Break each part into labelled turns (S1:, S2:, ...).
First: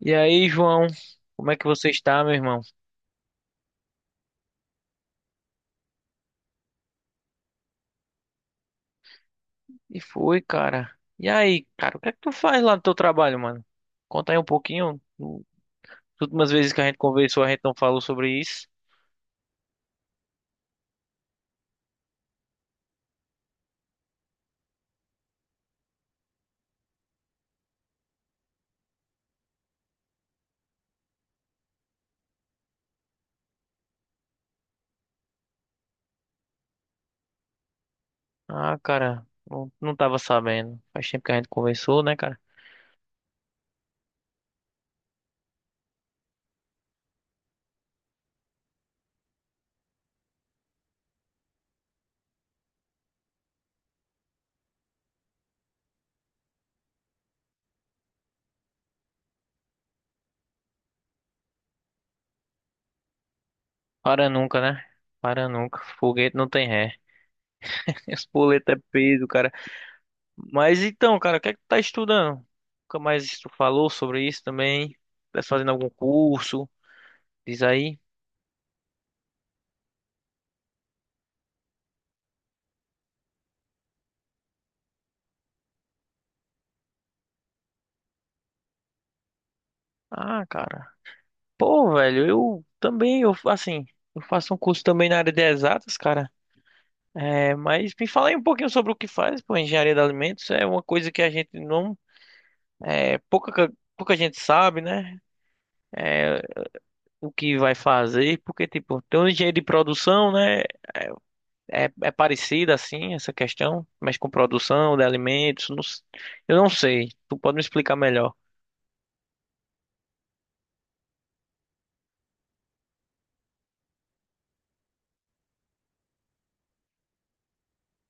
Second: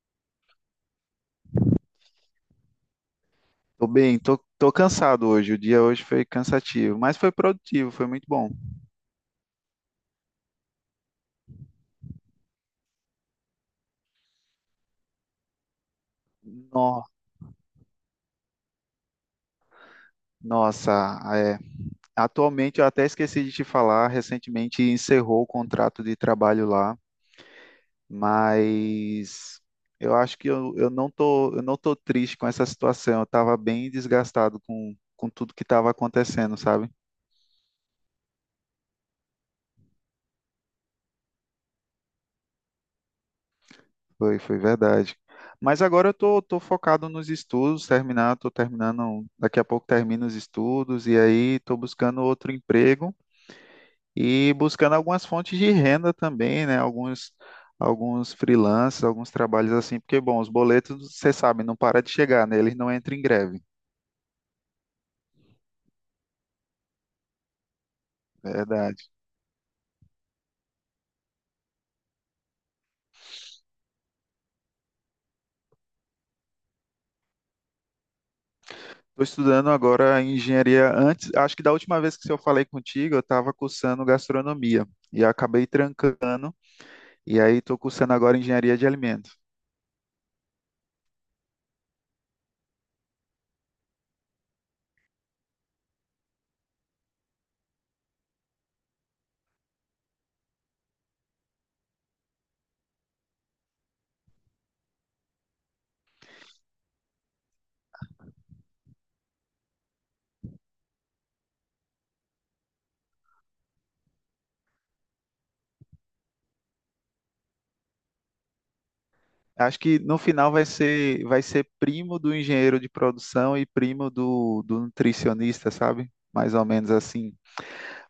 S1: E aí, João, como é que você está, meu irmão?
S2: Tô bem, tô cansado hoje. O dia hoje foi cansativo, mas foi produtivo, foi muito bom.
S1: E foi, cara. E aí, cara, o que é que tu faz lá no teu trabalho, mano? Conta aí um pouquinho. As últimas vezes que a gente
S2: No-
S1: conversou, a gente não falou sobre isso.
S2: Nossa, é. Atualmente eu até esqueci de te falar, recentemente encerrou o contrato de trabalho lá, mas eu acho que eu não tô, eu não tô triste com essa situação. Eu tava bem desgastado com tudo que estava acontecendo, sabe?
S1: Ah, cara, não tava sabendo. Faz tempo que a gente conversou, né, cara?
S2: Foi verdade. Mas agora eu tô focado nos estudos, tô terminando, daqui a pouco termino os estudos e aí tô buscando outro emprego e buscando algumas fontes de renda também, né? Alguns freelancers, alguns trabalhos assim, porque, bom, os boletos, você sabe, não para de chegar, né? Eles não entram em greve,
S1: Para nunca, né? Para nunca. Foguete não tem ré. Esse boleto é
S2: verdade.
S1: peso, cara. Mas então, cara, o que é que tu tá estudando? Nunca mais tu falou sobre isso também? Tá fazendo algum curso? Diz aí.
S2: Estou estudando agora engenharia. Antes, acho que da última vez que eu falei contigo, eu estava cursando gastronomia e acabei trancando, e aí estou cursando agora engenharia de alimentos.
S1: Ah, cara. Pô, velho, eu também, eu assim, eu faço um curso também na área de exatas, cara. É, mas me fala aí um pouquinho sobre o que faz, pô, engenharia de alimentos é uma coisa que a gente não, é, pouca gente sabe, né? É, o que vai fazer, porque tipo, tem um engenheiro de produção, né? É, é parecida assim essa questão, mas com produção de alimentos, eu não sei. Tu pode me explicar melhor?
S2: Acho que no final vai ser primo do engenheiro de produção e primo do nutricionista, sabe? Mais ou menos assim.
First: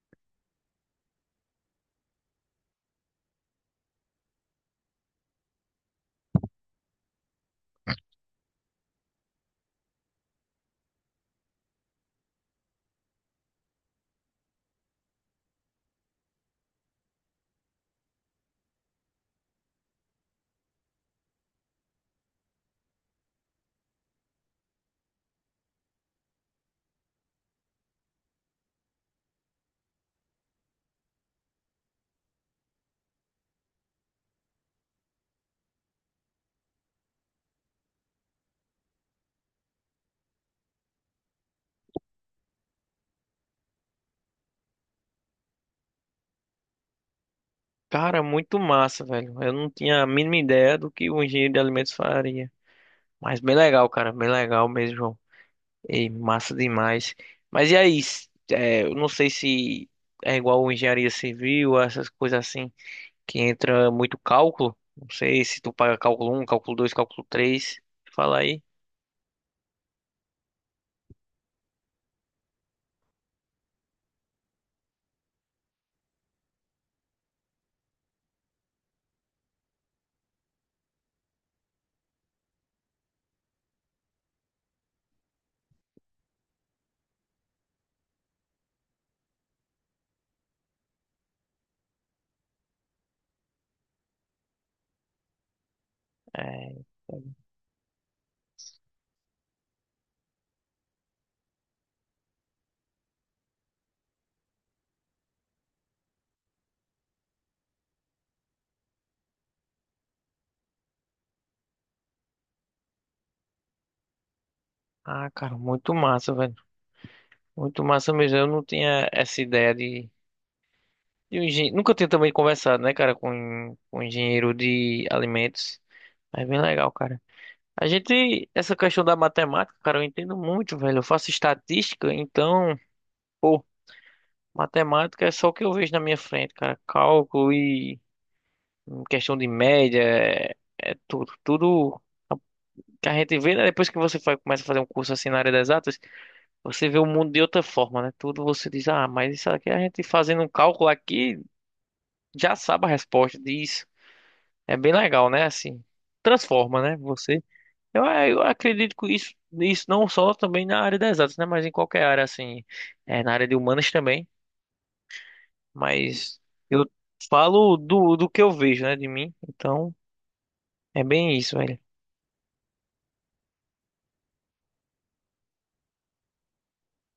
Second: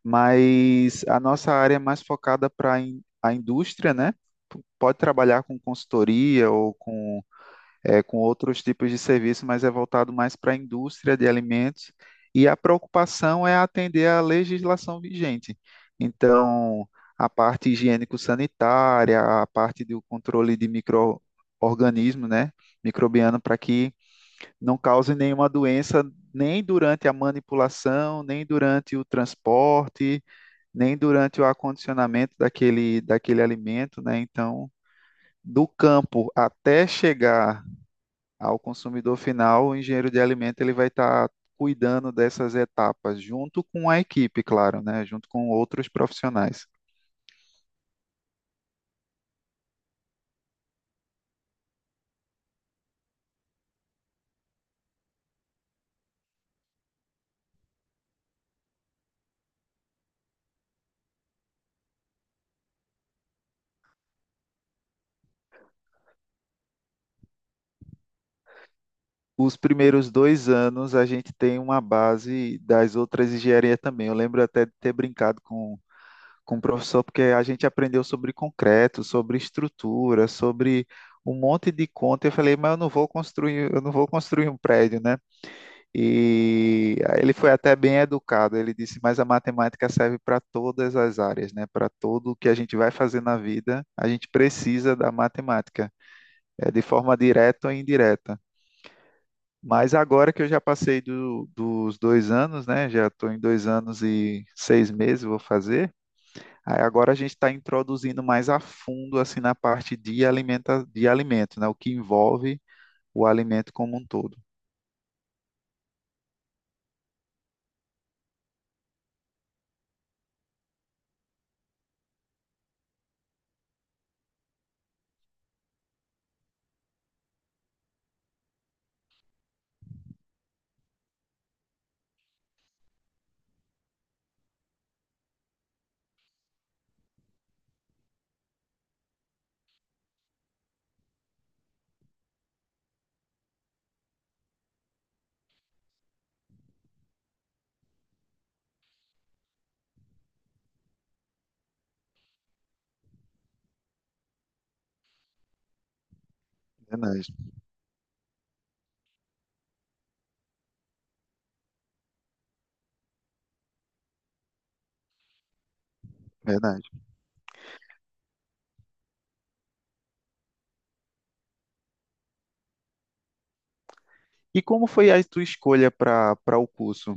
S2: Mas a nossa área é mais focada para a indústria, né? Pode trabalhar com consultoria ou com com outros tipos de serviço, mas é voltado mais para a indústria de alimentos. E a preocupação é atender à legislação vigente. Então, a parte higiênico-sanitária, a parte do controle de micro-organismo, né, microbiano, para que não cause nenhuma doença nem durante a manipulação, nem durante o transporte, nem durante o acondicionamento daquele alimento, né? Então, do campo até chegar ao consumidor final, o engenheiro de alimento ele vai estar cuidando dessas etapas, junto com a equipe, claro, né? Junto com outros profissionais.
S1: Cara, muito massa, velho. Eu não tinha a mínima ideia do que o engenheiro de alimentos faria. Mas bem legal, cara, bem legal mesmo, João. E massa demais. Mas e aí? Eu não sei se é igual engenharia civil, essas coisas assim, que entra muito cálculo. Não sei se tu paga cálculo um cálculo 2 cálculo três. Fala aí.
S2: Os primeiros 2 anos a gente tem uma base das outras engenharias também. Eu lembro até de ter brincado com o professor, porque a gente aprendeu sobre concreto, sobre estrutura, sobre um monte de conta. Eu falei, mas eu não vou construir, eu não vou construir um prédio, né? E ele foi até bem educado. Ele disse: mas a matemática serve para todas as áreas, né? Para tudo que a gente vai fazer na vida, a gente precisa da matemática, é,
S1: É.
S2: de forma direta ou indireta. Mas agora que eu já passei dos 2 anos, né? Já estou em 2 anos e 6 meses, vou fazer. Aí agora a gente está introduzindo mais a fundo, assim, na parte de alimenta, de alimento, né? O que envolve o alimento como um todo.
S1: Ah, cara, muito massa, velho. Muito massa mesmo. Eu não tinha essa ideia de um engenheiro. Nunca tinha também conversado, né, cara, com um engenheiro de alimentos. É bem legal, cara. A gente, essa questão da matemática, cara, eu entendo muito, velho. Eu faço estatística, então, pô, matemática é só o que eu vejo na minha frente, cara. Cálculo e questão de média, é, é tudo. Tudo que a gente vê, né? Depois que você faz começa a fazer um curso assim na área das exatas, você vê o mundo de outra forma, né? Tudo você diz, ah, mas isso aqui a gente fazendo um cálculo aqui já sabe a resposta disso. É bem legal, né? Assim, transforma, né?
S2: Verdade,
S1: Você. Eu, é, eu acredito que isso não só também na área das exatas, né? Mas em qualquer área, assim, é, na área de humanas também. Mas
S2: verdade.
S1: eu falo do, do que eu vejo, né, de mim. Então, é bem isso, velho.
S2: E como foi a tua escolha para o curso?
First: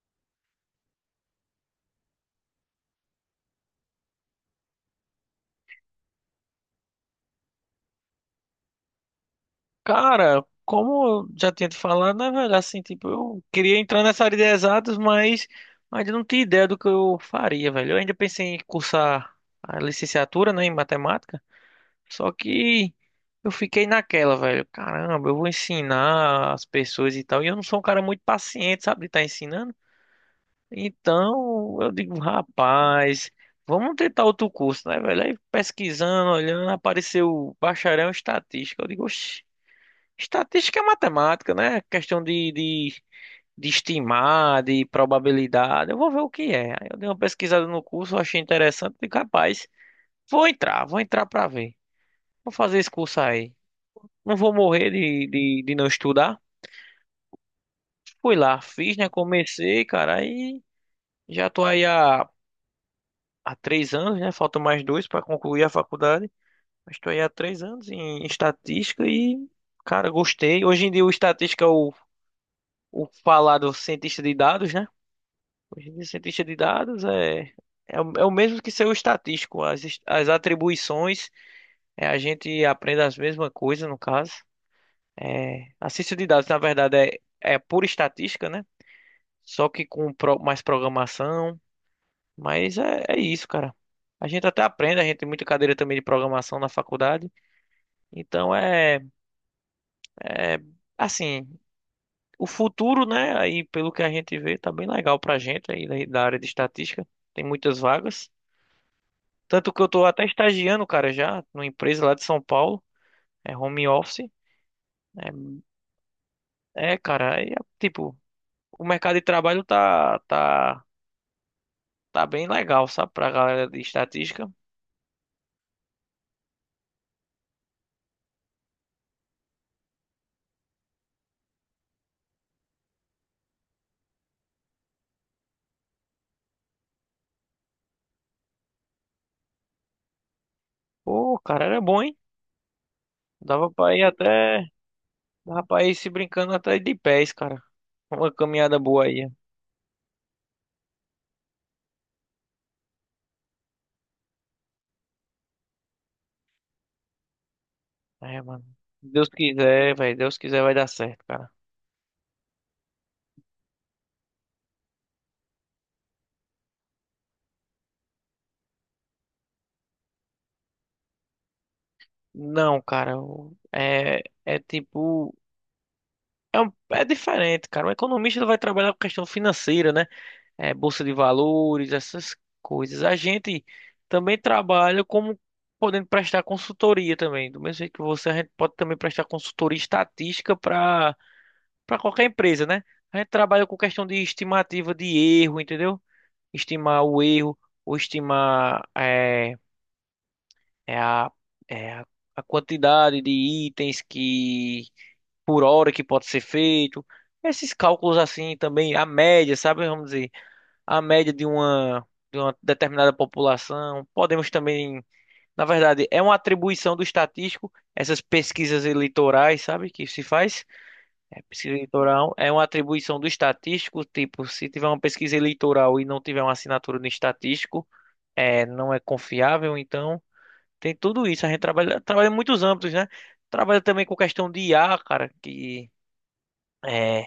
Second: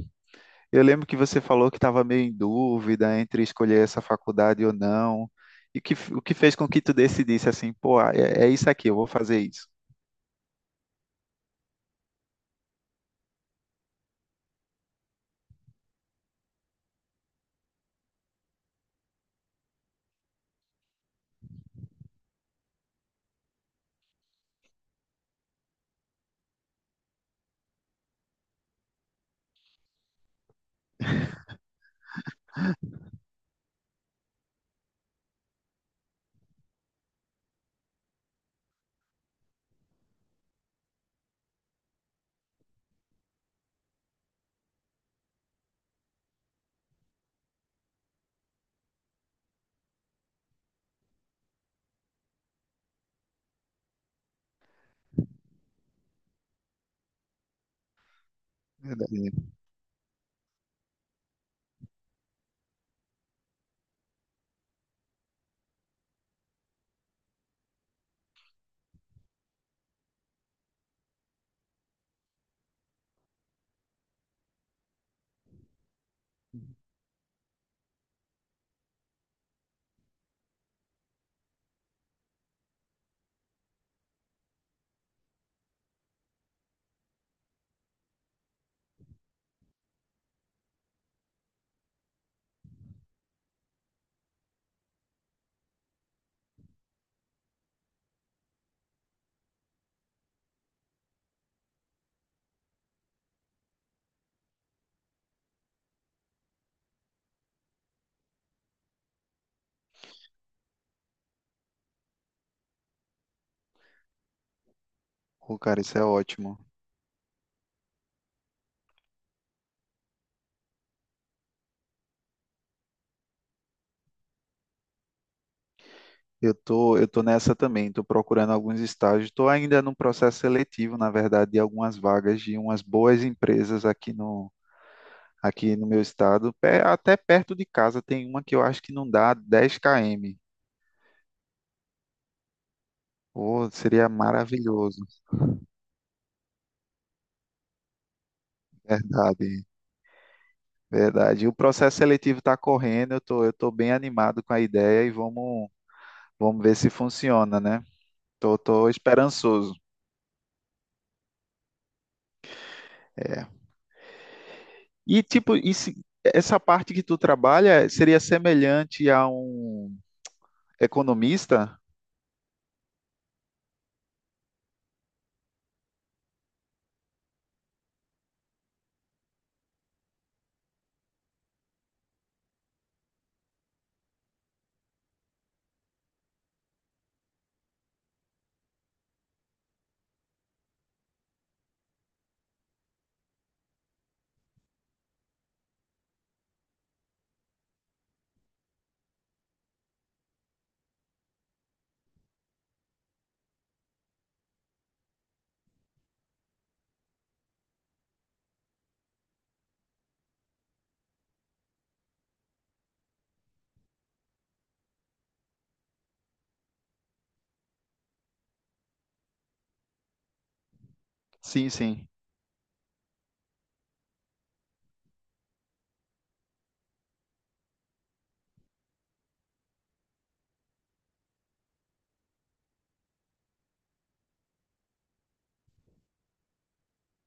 S2: Eu lembro que você falou que estava meio em dúvida entre escolher essa faculdade ou não. E que, o que fez com que tu decidisse assim, pô, ah, é isso aqui, eu vou fazer isso.
S1: Cara, como eu já tinha te falado, né, velho, assim, tipo, eu queria entrar nessa área de exatas, mas ainda não tinha ideia do que eu faria, velho. Eu ainda pensei em cursar a licenciatura, né, em matemática. Só que eu fiquei naquela, velho. Caramba, eu vou ensinar as pessoas e tal. E eu não sou um cara muito paciente, sabe, de estar ensinando. Então eu digo, rapaz, vamos tentar outro curso, né, velho? Aí pesquisando, olhando, apareceu bacharel em estatística. Eu digo, oxi, estatística é matemática, né? Questão de estimar, de probabilidade. Eu vou ver o que é. Aí eu dei uma pesquisada no curso, achei interessante. Digo, rapaz, vou entrar pra ver. Vou fazer esse curso aí. Não vou morrer de não estudar. Fui lá, fiz, né?
S2: Verdade.
S1: Comecei, cara, aí já tô aí há, há três anos, né? Faltam mais dois para concluir a faculdade. Mas tô aí há três anos em, estatística e, cara, gostei. Hoje em dia o estatística é o falado cientista de dados, né? Hoje em dia cientista de dados é, é, é o mesmo que ser o estatístico. As, as atribuições, é, a gente aprende as mesmas coisas, no caso. É, a ciência de dados, na verdade, é, é por estatística, né? Só que com mais programação. Mas é, é isso, cara. A gente até aprende, a gente tem muita cadeira também de programação na faculdade. Então é, é assim, o futuro, né? Aí pelo que a gente vê, tá bem legal pra gente aí da área de estatística. Tem muitas vagas. Tanto que eu tô até estagiando, cara, já, numa empresa lá de São Paulo. É home office.
S2: Pô, cara, isso é ótimo.
S1: É, é, cara, aí, é, tipo, o mercado de trabalho tá bem legal, sabe? Pra galera de estatística.
S2: Eu tô nessa também, tô procurando alguns estágios, tô ainda num processo seletivo, na verdade, de algumas vagas de umas boas empresas aqui aqui no meu estado, até perto de casa tem uma que eu acho que não dá 10 km.
S1: Pô, cara, era bom, hein?
S2: Pô,
S1: Dava pra ir
S2: seria
S1: até.
S2: maravilhoso.
S1: Dava pra ir se brincando até de pés, cara. Uma caminhada boa aí.
S2: Verdade, verdade. E o processo seletivo está correndo, eu tô bem animado com a ideia e vamos ver se funciona, né?
S1: É,
S2: Tô,
S1: mano.
S2: tô
S1: Deus
S2: esperançoso.
S1: quiser, velho. Deus quiser vai dar certo, cara.
S2: É. E tipo, e essa parte que tu trabalha seria semelhante a um economista?
S1: Não, cara. É, é tipo. É, é diferente, cara. O economista ele vai trabalhar com questão financeira, né? É, bolsa de valores, essas coisas. A gente também trabalha como podendo prestar consultoria também. Do mesmo jeito que você, a gente pode também prestar consultoria estatística para qualquer empresa, né? A gente trabalha com questão de estimativa de erro, entendeu? Estimar o erro, ou estimar é, é a, é a a quantidade de itens que por hora que pode ser feito. Esses cálculos assim também, a média, sabe? Vamos dizer, a média de uma determinada população. Podemos também, na verdade, é uma atribuição do estatístico, essas pesquisas eleitorais, sabe? Que se faz. É,
S2: Sim,
S1: pesquisa
S2: sim.
S1: eleitoral é uma atribuição do estatístico, tipo, se tiver uma pesquisa eleitoral e não tiver uma assinatura no estatístico, é, não é confiável, então tem tudo isso. A gente trabalha em muitos âmbitos, né? Trabalha também com questão de IA, cara, que é,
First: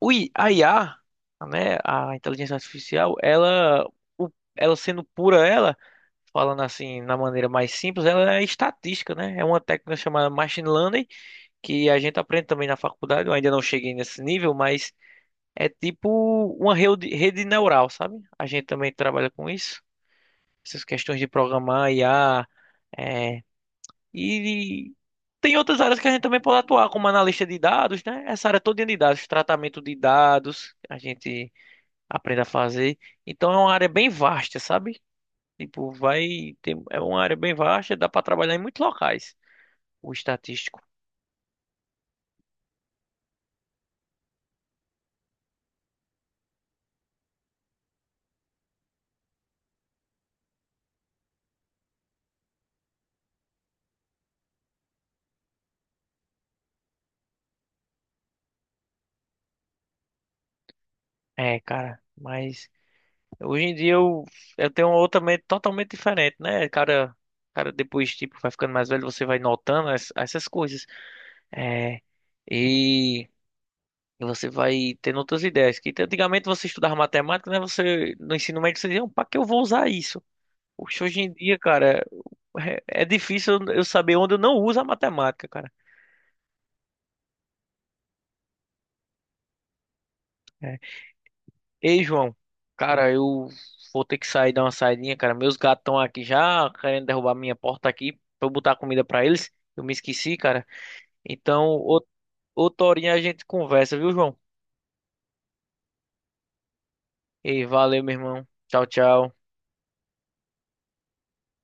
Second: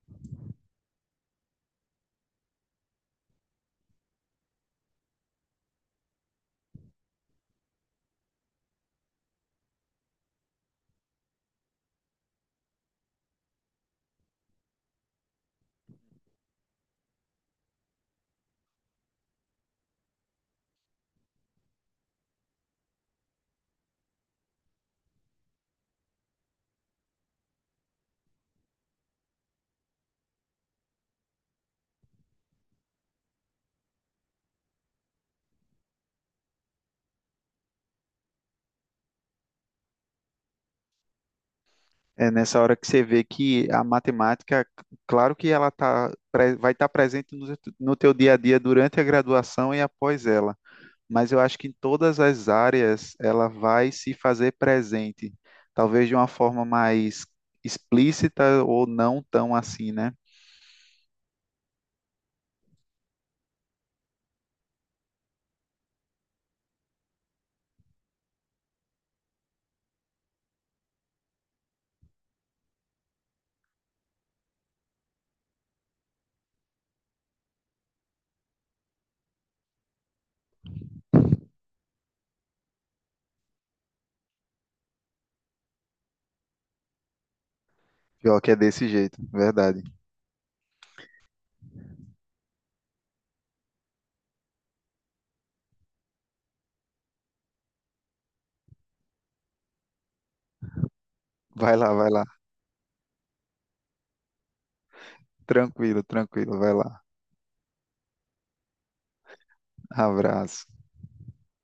S1: a IA, né, a inteligência artificial, ela, ela sendo pura ela, falando assim, na maneira mais simples, ela é estatística, né? É uma técnica chamada machine learning, que a gente aprende também na faculdade, eu ainda não cheguei nesse nível, mas é tipo uma rede neural, sabe? A gente também trabalha com isso. Essas questões de programar, IA, é, e tem outras áreas que a gente também pode atuar, como analista de dados, né? Essa área toda de dados, tratamento de dados, a gente aprende a fazer. Então é uma área bem vasta, sabe? Tipo, vai ter, é uma área bem vasta, dá para trabalhar em muitos locais, o estatístico.
S2: É nessa hora que você vê que a matemática, claro que ela vai estar presente no teu dia a dia durante a graduação e após ela. Mas eu acho que em todas as áreas ela vai se fazer presente, talvez de uma forma mais explícita ou não tão assim, né?
S1: É, cara, mas hoje em dia eu tenho uma outra mente totalmente diferente, né? Cara, depois, tipo, vai ficando mais velho, você vai notando essas coisas. É, e você vai tendo outras ideias. Que antigamente você estudava matemática, né? Você, no ensino médio, você dizia, pra que eu vou usar isso? Poxa, hoje em dia, cara, é, é difícil eu saber onde eu não uso a matemática, cara.
S2: Pior que é desse jeito, verdade.
S1: É, ei, João, cara, eu vou ter que sair dar uma saidinha, cara. Meus gatos estão aqui já querendo derrubar minha porta aqui pra eu botar comida pra eles. Eu me esqueci, cara. Então,
S2: Vai lá, vai lá.
S1: outra horinha a gente conversa, viu, João?
S2: Tranquilo, tranquilo, vai lá.
S1: Ei, valeu, meu irmão. Tchau, tchau.
S2: Abraço.